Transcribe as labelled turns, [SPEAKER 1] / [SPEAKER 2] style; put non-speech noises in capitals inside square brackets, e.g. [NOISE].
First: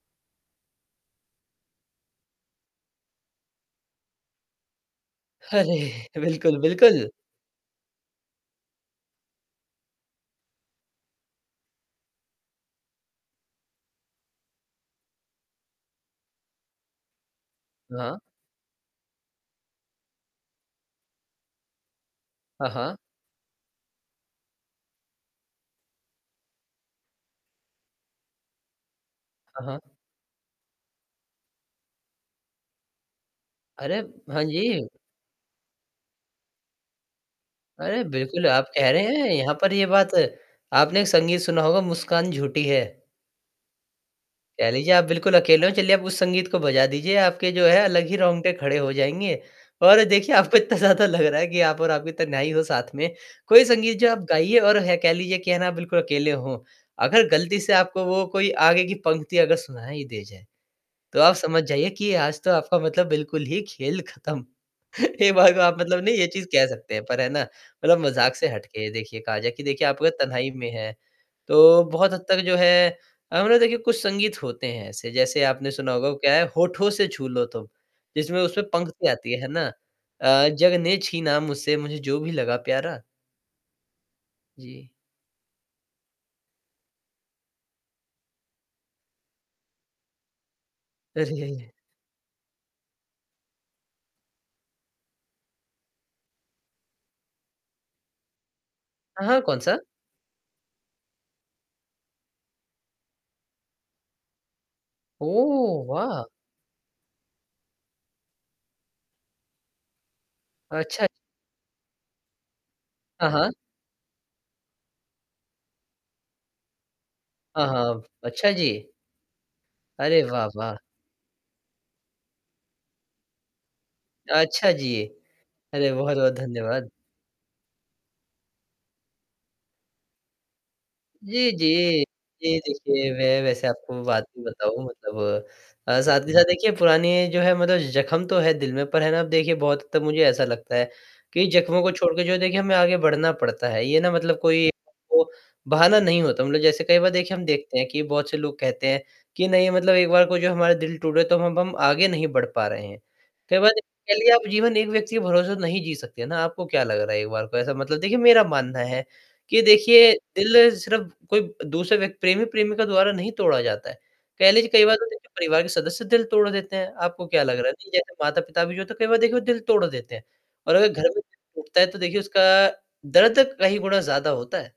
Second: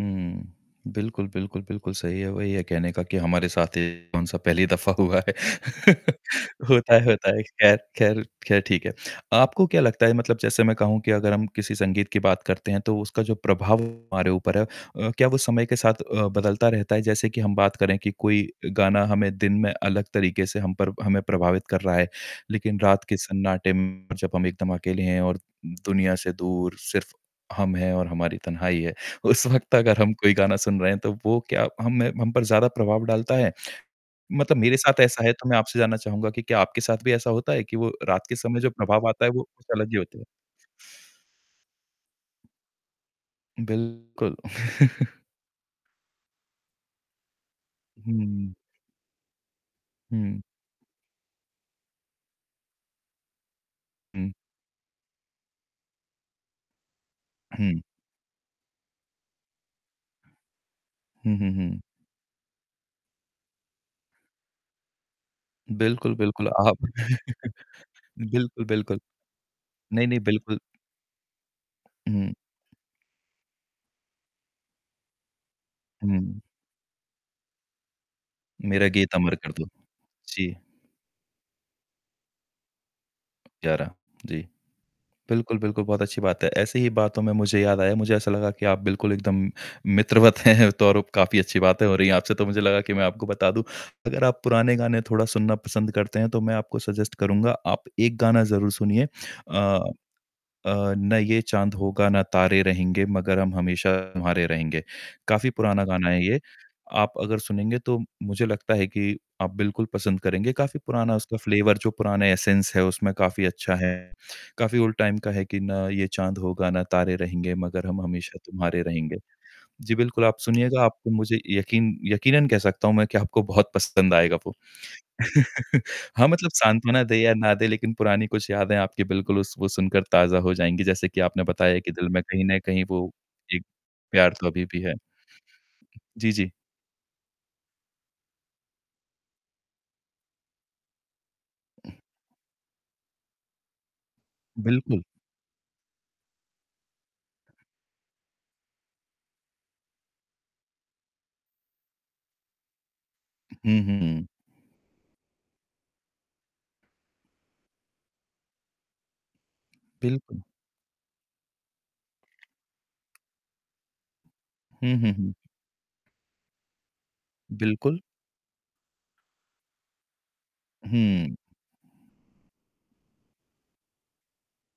[SPEAKER 1] हुँ। बिल्कुल, बिल्कुल, बिल्कुल। सही है वही है कहने का कि हमारे साथ ये कौन-सा पहली दफा हुआ है। [LAUGHS]
[SPEAKER 2] अरे! बिल्कुल,
[SPEAKER 1] होता है,
[SPEAKER 2] बिल्कुल।
[SPEAKER 1] होता है। खैर, खैर, खैर ठीक है। आपको क्या लगता है, मतलब जैसे मैं कहूँ कि अगर हम किसी संगीत की बात करते हैं, तो उसका जो प्रभाव हमारे ऊपर है, अ, क्या वो समय के साथ अ, बदलता रहता है? जैसे कि हम बात करें कि
[SPEAKER 2] हाँ।
[SPEAKER 1] कोई गाना हमें दिन में अलग तरीके से हम पर हमें प्रभावित कर रहा है,
[SPEAKER 2] हाँ,
[SPEAKER 1] लेकिन
[SPEAKER 2] हाँ।
[SPEAKER 1] रात के सन्नाटे में जब हम एकदम अकेले हैं और दु दुनिया से दूर, सिर्फ़ हम हैं और हमारी तन्हाई है, उस
[SPEAKER 2] हाँ,
[SPEAKER 1] वक़्त
[SPEAKER 2] हाँ।
[SPEAKER 1] अगर हम कोई गाना सुन रहे हैं तो वो क्या हम में हम पर ज़्यादा प्रभाव डालता है?
[SPEAKER 2] अरे! हाँ
[SPEAKER 1] मतलब मेरे
[SPEAKER 2] जी।
[SPEAKER 1] साथ ऐसा है तो मैं आपसे जानना चाहूँगा कि क्या आपके साथ भी ऐसा होता है कि वो
[SPEAKER 2] अरे!
[SPEAKER 1] रात के
[SPEAKER 2] बिल्कुल
[SPEAKER 1] समय
[SPEAKER 2] आप
[SPEAKER 1] जो
[SPEAKER 2] कह रहे
[SPEAKER 1] प्रभाव आता
[SPEAKER 2] हैं,
[SPEAKER 1] है, वो
[SPEAKER 2] यहाँ
[SPEAKER 1] कुछ
[SPEAKER 2] पर ये
[SPEAKER 1] अलग ही
[SPEAKER 2] बात
[SPEAKER 1] होता है?
[SPEAKER 2] आपने एक संगीत सुना होगा "मुस्कान झूठी है।"
[SPEAKER 1] बिल्कुल।
[SPEAKER 2] कह लीजिए आप
[SPEAKER 1] [CHUCKLES]
[SPEAKER 2] बिल्कुल अकेले हो, चलिए आप उस संगीत को बजा दीजिए, आपके जो है अलग ही रोंगटे
[SPEAKER 1] हुँ।
[SPEAKER 2] खड़े हो जाएँगे और देखिए
[SPEAKER 1] हुँ।
[SPEAKER 2] आपको इतना ज़्यादा लग रहा है कि आप और आपकी तन्हाई हो साथ में, कोई संगीत जो आप
[SPEAKER 1] हुँ।
[SPEAKER 2] गाइए और है कह लीजिए कि है ना बिल्कुल अकेले हों। अगर गलती से
[SPEAKER 1] हुँ।
[SPEAKER 2] आपको वो कोई आगे की पंक्ति अगर सुनाई दे जाए, तो आप
[SPEAKER 1] हुँ, हुँ,
[SPEAKER 2] समझ
[SPEAKER 1] हुँ।
[SPEAKER 2] जाइए कि आज तो आपका मतलब बिल्कुल ही खेल खत्म, [CHUCKLES] एक बार को आप मतलब
[SPEAKER 1] बिल्कुल,
[SPEAKER 2] नहीं ये चीज़
[SPEAKER 1] बिल्कुल।
[SPEAKER 2] कह
[SPEAKER 1] आप
[SPEAKER 2] सकते हैं पर है ना,
[SPEAKER 1] [CHUCKLES]
[SPEAKER 2] मतलब मजाक से
[SPEAKER 1] बिल्कुल,
[SPEAKER 2] हटके
[SPEAKER 1] बिल्कुल।
[SPEAKER 2] देखिए कहा जाए कि देखिए आप
[SPEAKER 1] नहीं, नहीं,
[SPEAKER 2] तन्हाई
[SPEAKER 1] बिल्कुल।
[SPEAKER 2] में है, तो बहुत हद
[SPEAKER 1] हुँ।
[SPEAKER 2] तक जो है अ, मतलब देखिए कुछ संगीत होते हैं ऐसे, जैसे आपने सुना होगा क्या
[SPEAKER 1] हुँ।
[SPEAKER 2] है "होठों से छू लो तुम" जिसमें उसमें
[SPEAKER 1] मेरा
[SPEAKER 2] पंक्ति
[SPEAKER 1] गीत
[SPEAKER 2] आती
[SPEAKER 1] अमर
[SPEAKER 2] है, है
[SPEAKER 1] कर
[SPEAKER 2] ना?
[SPEAKER 1] दो।
[SPEAKER 2] अ,
[SPEAKER 1] जी।
[SPEAKER 2] "जग ने छीना मुझसे मुझे जो भी लगा प्यारा।"
[SPEAKER 1] प्यारा। जी।
[SPEAKER 2] जी।
[SPEAKER 1] बिल्कुल, बिल्कुल। बहुत अच्छी बात है। ऐसी ही बातों में मुझे याद आया, मुझे ऐसा लगा कि आप बिल्कुल एकदम मित्रवत हैं। तो और अब काफ़ी अच्छी
[SPEAKER 2] अरे!
[SPEAKER 1] बातें हो रही हैं आपसे, तो मुझे लगा कि मैं आपको बता दूँ, अगर आप पुराने गाने थोड़ा सुनना पसंद करते हैं तो मैं आपको सजेस्ट करूँगा, आप एक गाना ज़रूर सुनिए
[SPEAKER 2] हाँ, हाँ। कौन सा?
[SPEAKER 1] अ अ, "ना ये चाँद होगा ना तारे रहेंगे, मगर हम हमेशा तुम्हारे रहेंगे।" काफ़ी पुराना
[SPEAKER 2] ओह!
[SPEAKER 1] गाना है
[SPEAKER 2] वाह!
[SPEAKER 1] ये, आप अगर सुनेंगे तो मुझे लगता है कि आप बिल्कुल पसंद करेंगे, काफ़ी
[SPEAKER 2] अच्छा।
[SPEAKER 1] पुराना उसका फ्लेवर जो पुराना एसेंस है उसमें
[SPEAKER 2] हाँ,
[SPEAKER 1] काफ़ी
[SPEAKER 2] हाँ।
[SPEAKER 1] अच्छा है, काफ़ी ओल्ड टाइम का है कि "ना ये चाँद होगा ना तारे रहेंगे
[SPEAKER 2] हाँ,
[SPEAKER 1] मगर हम
[SPEAKER 2] हाँ।
[SPEAKER 1] हमेशा
[SPEAKER 2] अच्छा
[SPEAKER 1] तुम्हारे
[SPEAKER 2] जी।
[SPEAKER 1] रहेंगे।" जी,
[SPEAKER 2] अरे!
[SPEAKER 1] बिल्कुल आप
[SPEAKER 2] वाह, वाह!
[SPEAKER 1] सुनिएगा। आपको मुझे यकीन यकीनन कह सकता हूँ मैं कि आपको बहुत पसंद आएगा वो।
[SPEAKER 2] अच्छा जी।
[SPEAKER 1] [CHUCKLES]
[SPEAKER 2] अरे!
[SPEAKER 1] हाँ,
[SPEAKER 2] बहुत-बहुत
[SPEAKER 1] मतलब
[SPEAKER 2] धन्यवाद।
[SPEAKER 1] साँत्वना दे या ना दे लेकिन पुरानी कुछ यादें आपकी बिल्कुल उस वो सुनकर ताज़ा हो जाएँगी, जैसे कि आपने
[SPEAKER 2] जी,
[SPEAKER 1] बताया कि
[SPEAKER 2] जी।
[SPEAKER 1] दिल में कहीं
[SPEAKER 2] जी
[SPEAKER 1] न कहीं वो
[SPEAKER 2] देखिए, मैं
[SPEAKER 1] एक
[SPEAKER 2] वैसे आपको बात
[SPEAKER 1] प्यार
[SPEAKER 2] भी
[SPEAKER 1] तो अभी भी
[SPEAKER 2] बताऊँ
[SPEAKER 1] है।
[SPEAKER 2] मतलब साथ ही
[SPEAKER 1] जी,
[SPEAKER 2] साथ
[SPEAKER 1] जी।
[SPEAKER 2] देखिए पुरानी जो है मतलब जख्म तो हैं दिल में, पर है ना, अब देखिए बहुत हद तक मुझे ऐसा लगता है कि जख्मों को छोड़कर जो देखिए हमें आगे बढ़ना पड़ता है। ये ना मतलब कोई
[SPEAKER 1] बिल्कुल।
[SPEAKER 2] वो बहाना नहीं होता, मतलब जैसे कई बार देखिए हम देखते हैं कि बहुत से लोग कहते हैं कि नहीं, मतलब एक बार को जो हमारा दिल टूटा, तो अब हम आगे नहीं बढ़ पा रहे हैं, कई बार
[SPEAKER 1] हुँ,
[SPEAKER 2] कह
[SPEAKER 1] हुँ।
[SPEAKER 2] लीजिए आप जीवन एक व्यक्ति के भरोसे तो नहीं जी सकते ना, आपको क्या लग रहा है, एक बार को ऐसा मतलब देखिए मेरा मानना है कि देखिए
[SPEAKER 1] बिल्कुल।
[SPEAKER 2] दिल सिर्फ़ कोई दूसरे व्यक प्रेमी-प्रेमिका द्वारा नहीं तोड़ा जाता है, कह लीजिए कई बार
[SPEAKER 1] हुँ,
[SPEAKER 2] तो
[SPEAKER 1] हुँ,
[SPEAKER 2] देखिए
[SPEAKER 1] हुँ।
[SPEAKER 2] परिवार के सदस्य दिल तोड़ देते हैं। आपको क्या लग रहा है,
[SPEAKER 1] बिल्कुल।
[SPEAKER 2] जैसे माता-पिता भी जो होते है कई बार देखिए दिल तोड़ देते हैं और अगर घर में
[SPEAKER 1] हुँ।
[SPEAKER 2] दिल टूटता है तो देखिए उसका दर्द कई गुना ज़्यादा होता है।